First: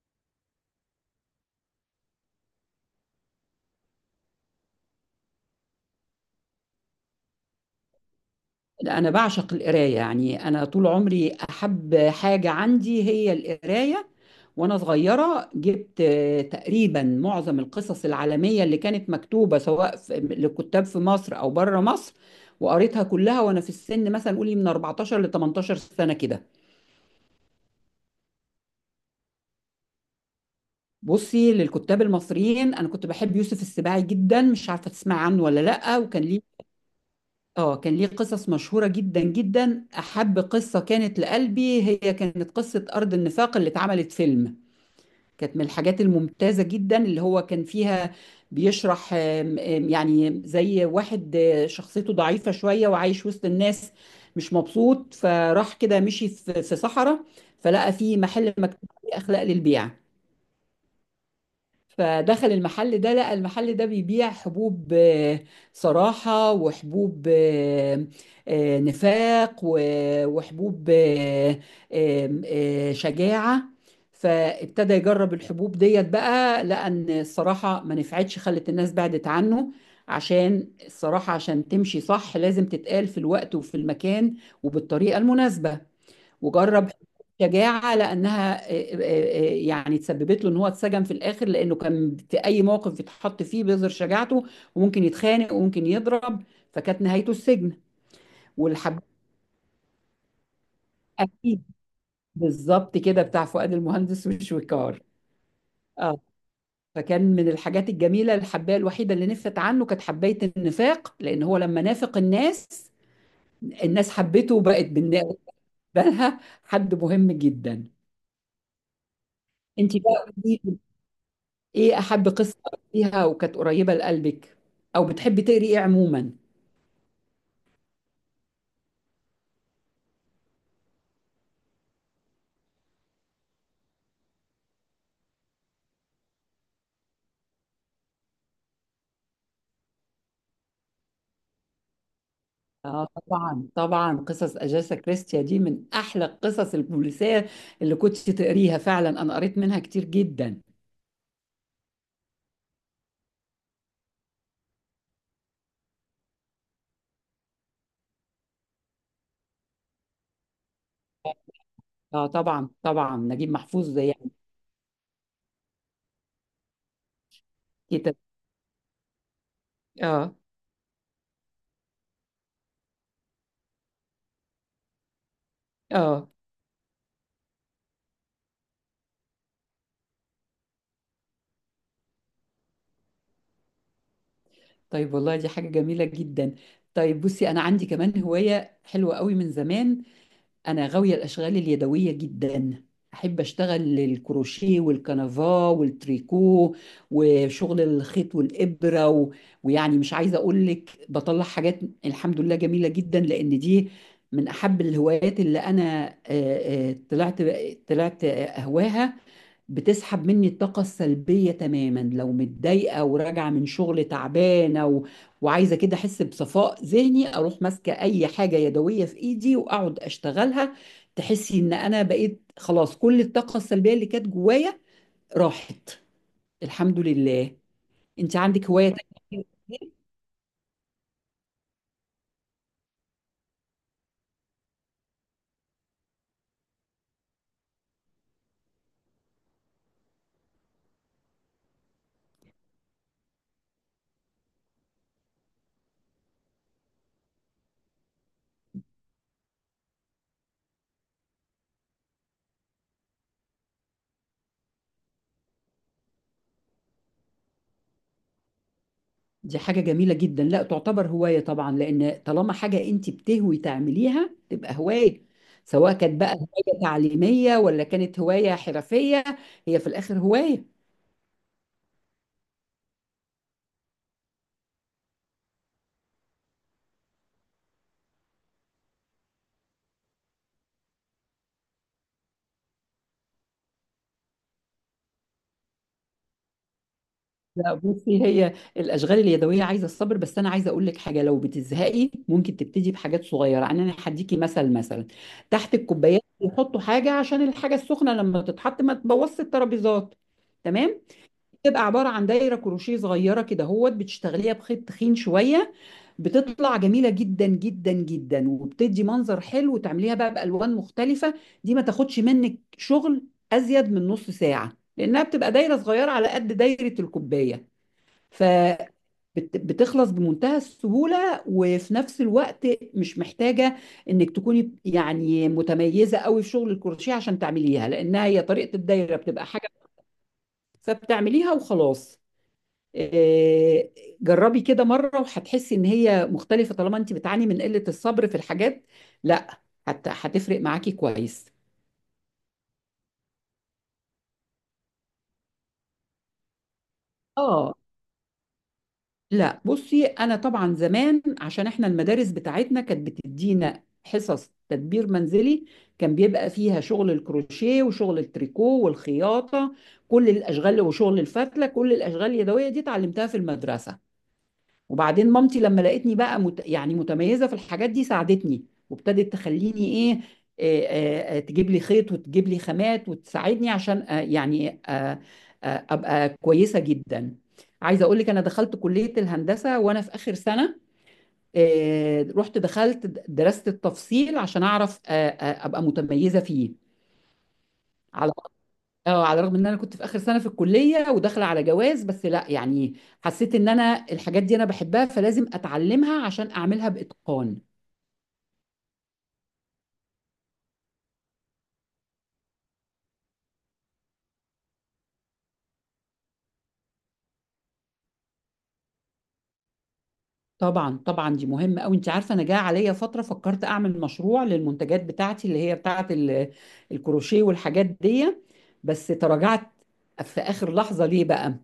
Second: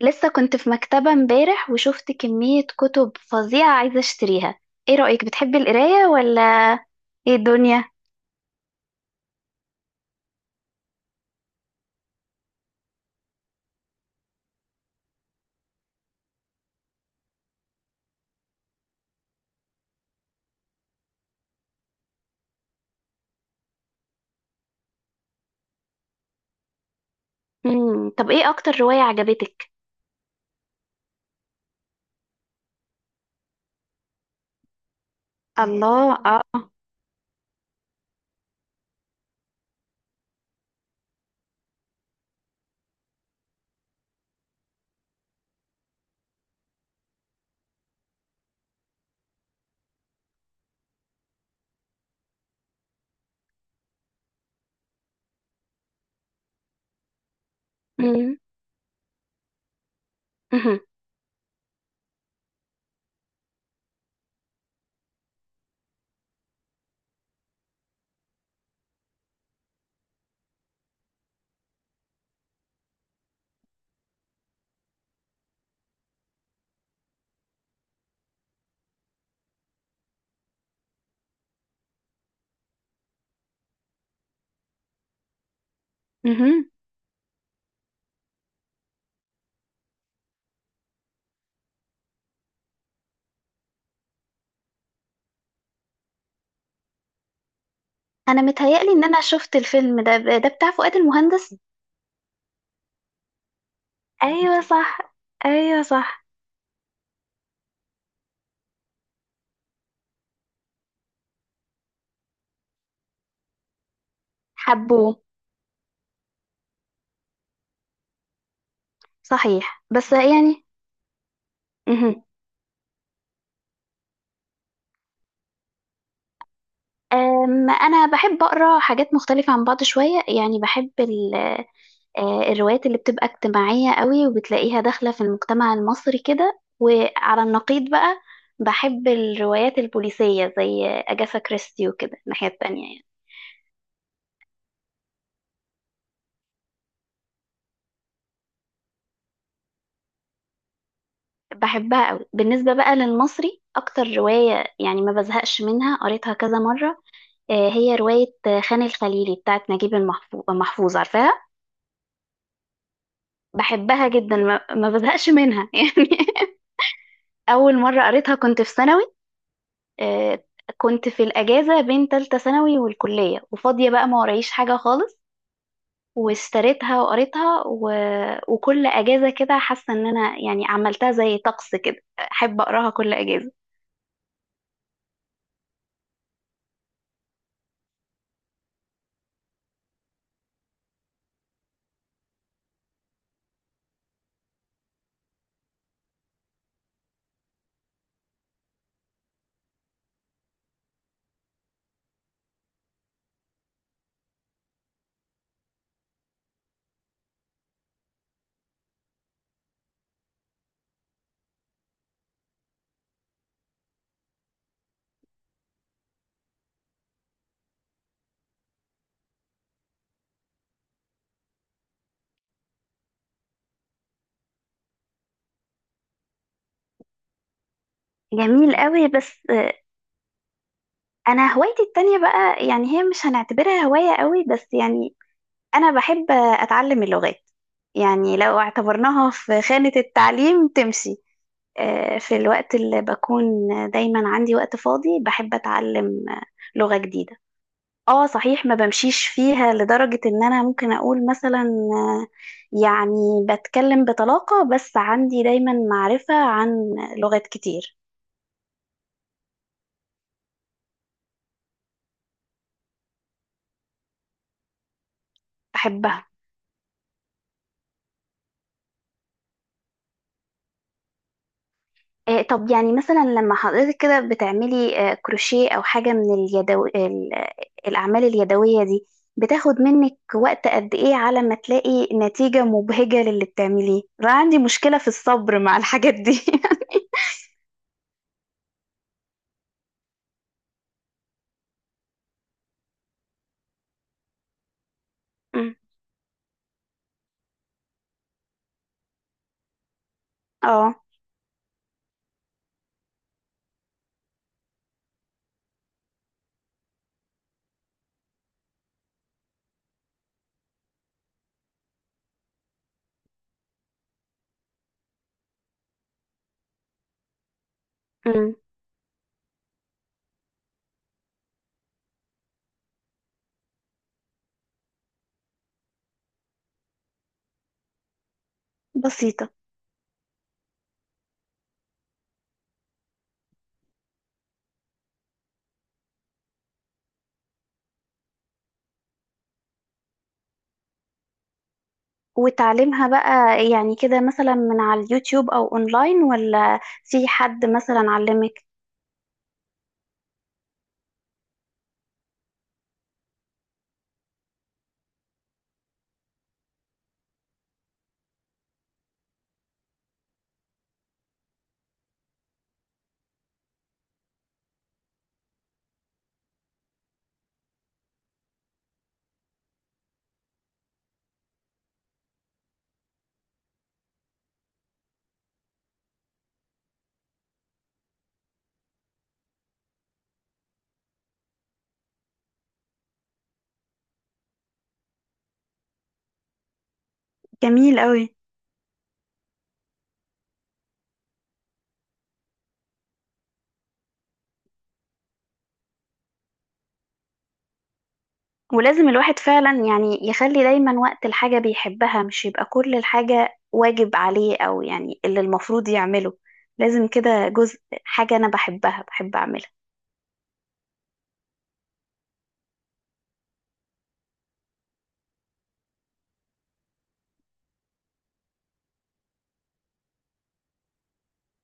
لسه كنت في مكتبة امبارح وشفت كمية كتب فظيعة عايزة اشتريها. ايه رأيك، بتحبي القراية ولا ايه الدنيا؟ لا، أنا بعشق القراية، يعني أنا طول عمري أحب حاجة عندي هي القراية. وأنا صغيرة جبت تقريبا معظم القصص العالمية اللي كانت مكتوبة سواء لكتاب في مصر أو بره مصر، وقريتها كلها وأنا في السن مثلا، قولي من 14 ل 18 سنة كده. مم. طب ايه اكتر رواية عجبتك؟ بصي، للكتاب المصريين أنا كنت بحب يوسف السباعي جدا. مش عارفة تسمعي عنه ولا لأ؟ الله، وكان ليه، اه. اه كان ليه قصص مشهورة جدا جدا. أحب قصة كانت لقلبي هي كانت قصة أرض النفاق، اللي اتعملت فيلم. كانت من الحاجات الممتازة جدا اللي هو كان فيها. بيشرح آم، آم، يعني زي واحد، شخصيته ضعيفة شوية وعايش وسط الناس، مش مبسوط، فراح كده مشي في صحراء، فلقى فيه مم. محل مكتوب عليه أخلاق للبيع. مهم. فدخل المحل ده، لقى المحل ده بيبيع حبوب صراحة، وحبوب نفاق، وحبوب آه، آم، آه، شجاعة. فابتدى يجرب الحبوب ديت بقى، لقى ان الصراحة ما نفعتش، خلت الناس بعدت عنه. عشان الصراحة عشان تمشي صح لازم تتقال في الوقت وفي المكان وبالطريقة المناسبة. مهم. وجرب شجاعة، لأنها يعني تسببت له إن هو اتسجن في الآخر، لأنه كان في أي موقف يتحط فيه بيظهر شجاعته، وممكن يتخانق وممكن يضرب، فكانت نهايته السجن. انا متهيألي والحب، ان انا شفت الفيلم ده بتاع فؤاد المهندس. أكيد. بالظبط كده، بتاع فؤاد المهندس ايوه صح. وشويكار. ايوه اه. صح. فكان من الحاجات الجميلة، الحباية الوحيدة اللي نفت عنه كانت حباية النفاق، لأن هو لما نافق الناس، الناس حبته وبقت حبوه. بالنسبة لها حد مهم جدا. صحيح، انت بس بقى، يعني. ايه مهم. احب قصه فيها وكانت قريبه لقلبك، او بتحبي تقري ايه عموما؟ انا بحب اقرا حاجات مختلفة عن بعض شوية، يعني بحب الروايات اللي بتبقى اجتماعية قوي وبتلاقيها داخلة في المجتمع المصري كده، وعلى النقيض بقى بحب الروايات البوليسية زي أجاثا كريستي وكده الناحية التانية يعني. اه طبعا طبعا، قصص اجاسا كريستيا دي من احلى القصص البوليسيه اللي كنت تقريها، فعلا انا قريت منها كتير جدا. بحبها قوي. بالنسبة بقى للمصري، أكتر رواية يعني ما بزهقش منها قريتها كذا مرة هي رواية خان الخليلي بتاعت نجيب محفوظ، عارفاها. اه طبعا طبعا، نجيب محفوظ زي بحبها يعني جدا، ما بزهقش منها يعني. أول مرة كتاب. قريتها كنت في ثانوي. اه. آه، كنت في الأجازة بين تالتة ثانوي والكلية، وفاضية بقى، ما ورايش حاجة خالص، اه واشتريتها وقريتها و... وكل أجازة كده حاسة إن أنا يعني عملتها زي طقس كده. أحب أقراها كل أجازة. طيب والله، دي حاجه جميله جدا. طيب بصي، انا عندي كمان هوايه حلوه قوي من زمان. أنا غاوية الأشغال اليدوية جدا، أحب أشتغل الكروشيه والكنفا والتريكو وشغل الخيط والإبرة، و... ويعني مش عايزة أقول لك، بطلع حاجات الحمد لله جميلة جدا، لأن دي من أحب الهوايات اللي أنا طلعت أهواها. بتسحب مني الطاقة السلبية تماما، لو متضايقة وراجعة من شغل تعبانة و... وعايزة كده أحس بصفاء ذهني، أروح ماسكة أي حاجة يدوية في إيدي وأقعد أشتغلها، تحسي إن أنا بقيت خلاص كل الطاقة السلبية اللي كانت جوايا راحت، الحمد لله. أنت عندك جميل هواية تانية، قوي، بس أنا هوايتي التانية بقى يعني هي مش هنعتبرها هواية قوي، بس يعني أنا بحب أتعلم اللغات. يعني لو اعتبرناها في خانة التعليم تمشي. في الوقت اللي بكون دايما عندي وقت فاضي، بحب أتعلم لغة جديدة. اه صحيح، ما بمشيش فيها لدرجة ان انا ممكن اقول مثلا آه، يعني بتكلم بطلاقة، بس عندي دايما معرفة عن لغات كتير دي حاجة جميلة جدا، لا تعتبر هواية طبعا، لأن طالما حاجة أنت بتهوي تعمليها تبقى هواية، سواء كانت بحبها. بقى هواية تعليمية ولا كانت هواية حرفية، هي في الآخر هواية. طب يعني مثلا لما حضرتك كده بتعملي كروشيه او حاجه من الاعمال اليدويه دي، بتاخد منك وقت قد ايه على ما تلاقي نتيجه مبهجه للي بتعمليه؟ انا عندي مشكله في الصبر مع الحاجات دي لا بصي، هي الاشغال اليدويه عايزه الصبر، بس انا عايزه اقول لك حاجه، لو بتزهقي ممكن تبتدي بحاجات صغيره، يعني انا هديكي مثل، مثلا أمم. تحت الكوبايات بيحطوا حاجه عشان الحاجه السخنه لما تتحط ما تبوظش الترابيزات، اه. تمام؟ بتبقى عباره عن دايره كروشيه صغيره كده هوت، بتشتغليها بخيط تخين شويه، بتطلع جميله جدا جدا جدا وبتدي منظر حلو، وتعمليها بقى بالوان مختلفه. دي ما تاخدش منك شغل ازيد من نص ساعه، لانها بتبقى دايره صغيره على قد دايره الكوبايه، أمم. فبتخلص بمنتهى السهولة. وفي نفس الوقت مش محتاجة انك تكوني يعني متميزة قوي في شغل الكروشيه عشان تعمليها، لانها هي طريقة الدايرة بتبقى بسيطه. حاجة، فبتعمليها وخلاص. آه، جربي كده مرة وهتحسي ان هي مختلفة، طالما انت بتعاني من قلة الصبر في الحاجات. لا، هتفرق معاكي كويس. وتعليمها بقى يعني كده مثلا من على اليوتيوب او اونلاين، ولا في حد اه مثلا علمك؟ لا بصي، انا طبعا زمان عشان احنا المدارس بتاعتنا كانت بتدينا حصص تدبير منزلي، كان بيبقى فيها شغل الكروشيه وشغل التريكو والخياطه، كل الاشغال، وشغل الفتله، كل الاشغال اليدويه دي اتعلمتها في المدرسه. وبعدين مامتي لما لقيتني بقى يعني متميزة في الحاجات دي، ساعدتني وابتدت تخليني ايه، آه، تجيب لي خيط وتجيب لي خامات وتساعدني عشان يعني ابقى كويسة جدا. عايزة اقول لك، انا دخلت كلية الهندسة وانا في اخر سنة، رحت دخلت درست التفصيل عشان اعرف ابقى متميزة فيه، جميل على قوي. اه على الرغم ان انا كنت في اخر سنه في الكليه وداخله على جواز، بس لا يعني حسيت ان انا الحاجات دي انا بحبها فلازم اتعلمها عشان اعملها باتقان. ولازم الواحد فعلا يعني يخلي دايما وقت الحاجة بيحبها، مش يبقى كل الحاجة واجب عليه أو يعني اللي المفروض يعمله. لازم كده جزء، حاجة أنا بحبها بحب أعملها. طبعا طبعا، دي مهمه قوي. انت عارفه، انا جه عليا فتره فكرت اعمل مشروع للمنتجات بتاعتي اللي هي بتاعه الكروشيه والحاجات دي، بس تراجعت في اخر لحظه. ليه بقى؟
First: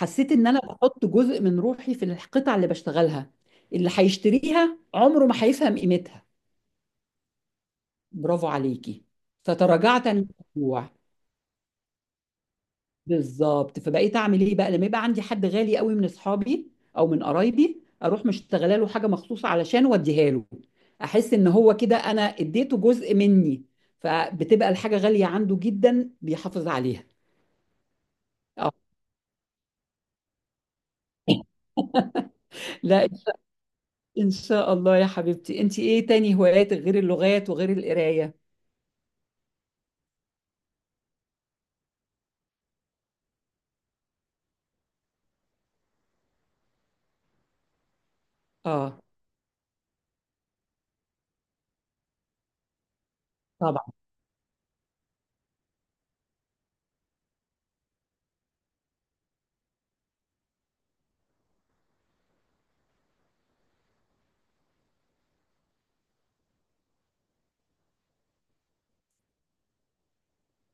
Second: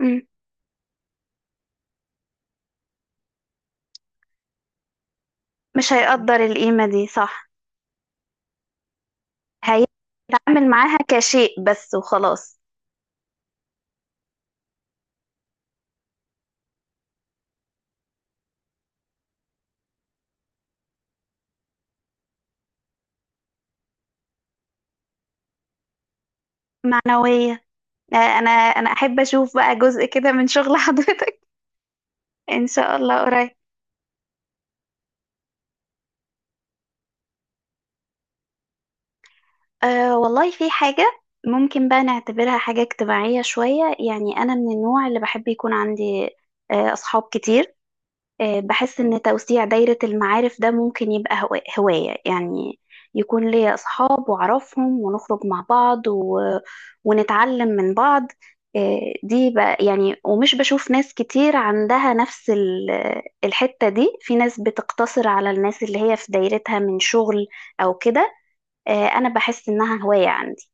مم. ان انا بحط جزء من روحي في القطع اللي بشتغلها، اللي هيشتريها عمره ما هيفهم مش قيمتها. هيقدر القيمة دي، صح. برافو عليكي. فتراجعت عن هيتعامل الموضوع. معاها كشيء بس وخلاص. بالظبط، فبقيت اعمل ايه بقى؟ لما يبقى عندي حد غالي قوي من اصحابي او من قرايبي، اروح مشتغله له حاجه مخصوصه علشان اوديها له، احس ان هو كده انا اديته جزء مني، فبتبقى الحاجه غاليه عنده جدا بيحافظ عليها. معنوية. أنا آه، أنا أحب أشوف بقى جزء كده من شغل حضرتك. إن شاء لا ان الله شاء قريب. إن شاء الله يا حبيبتي. انت ايه تاني هوايات غير اللغات وغير القرايه؟ أه والله، في حاجة ممكن بقى نعتبرها حاجة اجتماعية شوية. يعني أنا من النوع اللي بحب يكون عندي أصحاب كتير. أه بحس اه إن توسيع دايرة المعارف ده ممكن يبقى هواية يعني. يكون ليا أصحاب وأعرفهم ونخرج مع بعض و... ونتعلم من بعض. أه دي بقى يعني. ومش بشوف ناس كتير عندها نفس الحتة دي. في ناس بتقتصر على الناس اللي هي في دايرتها من شغل أو كده. انا بحس انها هواية عندي.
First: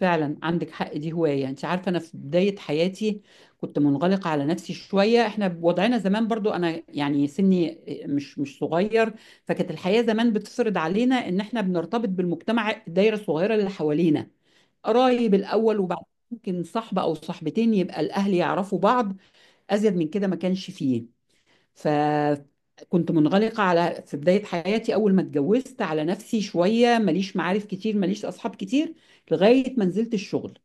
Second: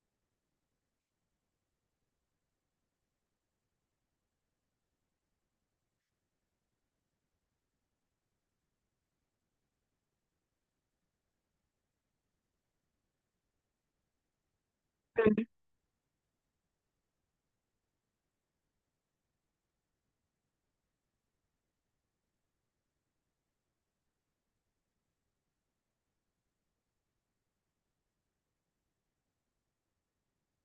فعلا عندك حق، دي هواية. انت عارفة انا في بداية حياتي كنت منغلقة على نفسي شوية، احنا بوضعنا زمان برضو، انا يعني سني مش صغير، فكانت الحياة زمان بتفرض علينا ان احنا بنرتبط بالمجتمع، الدايرة الصغيرة اللي حوالينا قرايب مم. الاول، وبعد ممكن صاحبة او صاحبتين يبقى الاهل يعرفوا بعض، ازيد من كده ما كانش فيه. فكنت منغلقة على، في بداية حياتي أول ما اتجوزت، على نفسي شوية، ماليش معارف كتير ماليش أصحاب كتير، لغاية ما نزلت الشغل،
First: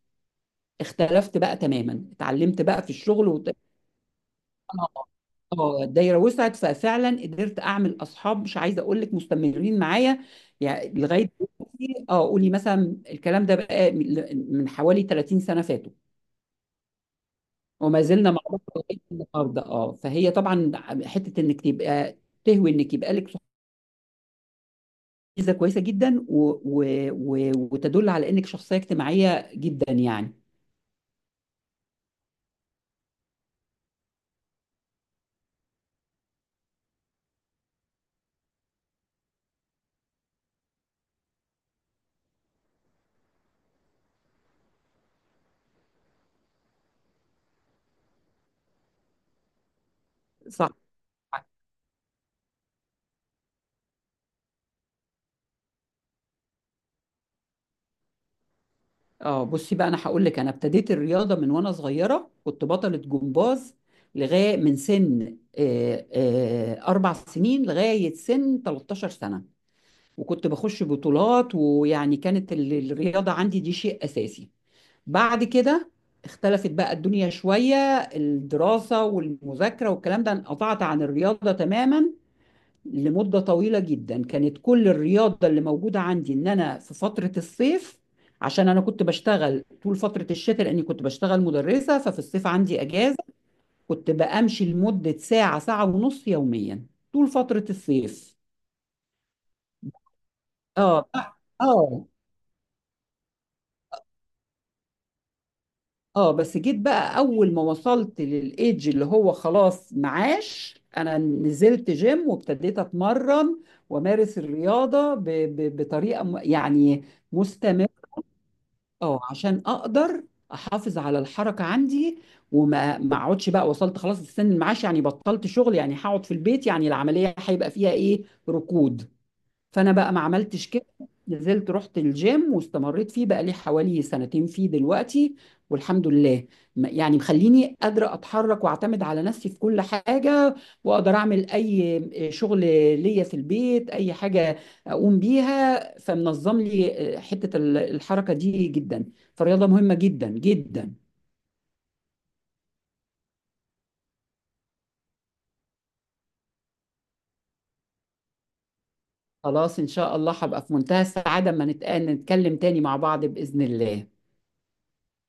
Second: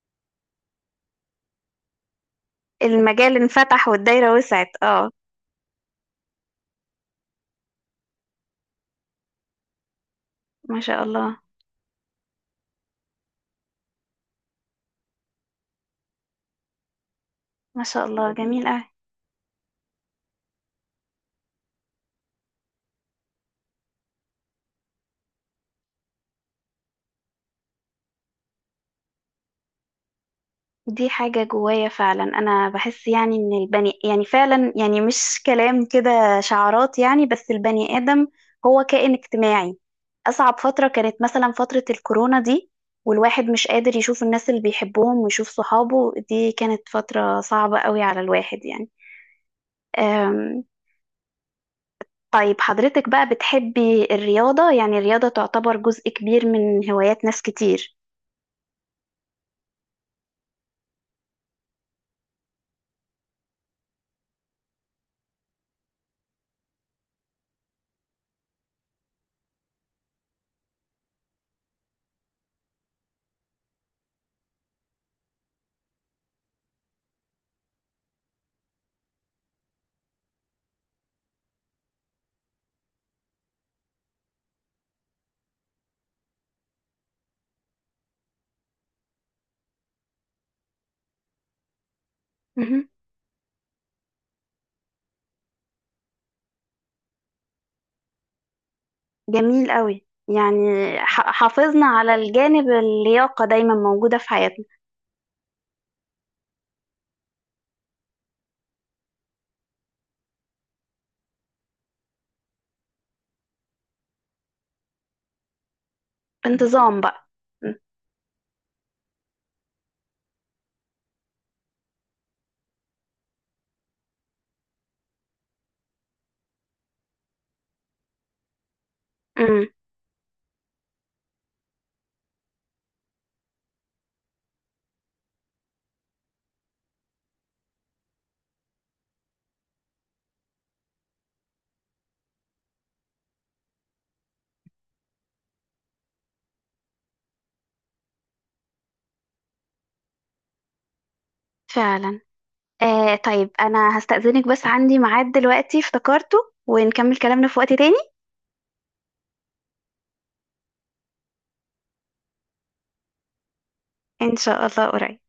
اختلفت بقى تماما، اتعلمت بقى في الشغل المجال انفتح والدايرة وسعت، اه. اه الدايره وسعت، ففعلا قدرت اعمل اصحاب مش عايزه اقول لك مستمرين معايا، ما يعني شاء لغايه الله. دلوقتي. اه، قولي مثلا الكلام ده بقى من حوالي 30 سنه فاتوا، ما وما شاء زلنا الله، مع بعض جميل أوي. لغايه النهارده. اه فهي طبعا، حته انك تبقى تهوي انك يبقى لك صحاب ميزه كويسه جدا، و... و... و... وتدل على انك شخصيه اجتماعيه جدا يعني. دي حاجة جوايا فعلا. انا بحس يعني ان البني يعني فعلا يعني مش كلام كده شعارات يعني، بس البني آدم هو كائن اجتماعي. اصعب فترة كانت مثلا فترة الكورونا دي، والواحد مش قادر يشوف الناس اللي بيحبهم ويشوف صحابه. دي كانت فترة صعبة قوي على الواحد يعني. صح. طيب حضرتك بقى بتحبي الرياضة؟ يعني الرياضة تعتبر جزء كبير من هوايات ناس كتير. اه بصي بقى، انا هقول لك، انا ابتديت الرياضه من وانا صغيره، كنت بطله جمباز لغايه من سن اربع سنين لغايه سن 13 سنه، وكنت بخش بطولات، ويعني كانت الرياضه عندي دي شيء اساسي. بعد كده اختلفت بقى الدنيا شويه، الدراسه والمذاكره والكلام ده، انقطعت عن الرياضه تماما لمدة طويلة جدا. كانت كل الرياضة اللي موجودة عندي إن أنا في فترة الصيف، عشان أنا كنت بشتغل طول فترة الشتاء، لأني كنت بشتغل مدرسة ففي الصيف عندي مهم. أجازة، كنت بأمشي لمدة ساعة ساعة ونص يوميا طول فترة الصيف. جميل قوي يعني. اه. حافظنا اه. على الجانب، اللياقة دايما موجودة في حياتنا. اه بس جيت بقى أول ما وصلت للإيدج اللي هو خلاص معاش، أنا نزلت جيم وابتديت أتمرن وأمارس الرياضة بطريقة بانتظام يعني بقى. م. مستمرة، اه عشان اقدر احافظ على الحركه عندي، وما ما اقعدش، بقى وصلت خلاص لسن المعاش يعني، بطلت شغل يعني، هقعد في البيت يعني، العمليه هيبقى فيها ايه، ركود. امم. فانا بقى ما عملتش كده، نزلت رحت الجيم واستمريت فيه بقى لي حوالي سنتين فيه دلوقتي، والحمد لله، يعني مخليني قادرة أتحرك وأعتمد على نفسي في كل حاجة، وأقدر أعمل أي شغل ليا في البيت، أي حاجة أقوم بيها، فمنظم لي حتة الحركة دي جدا، فالرياضة مهمة جدا جدا. فعلا. طيب أنا هستأذنك، بس عندي ميعاد دلوقتي افتكرته، ونكمل كلامنا في وقت تاني. خلاص إن شاء الله هبقى في منتهى السعادة أما نتكلم تاني مع بعض بإذن الله. إن شاء الله قريب.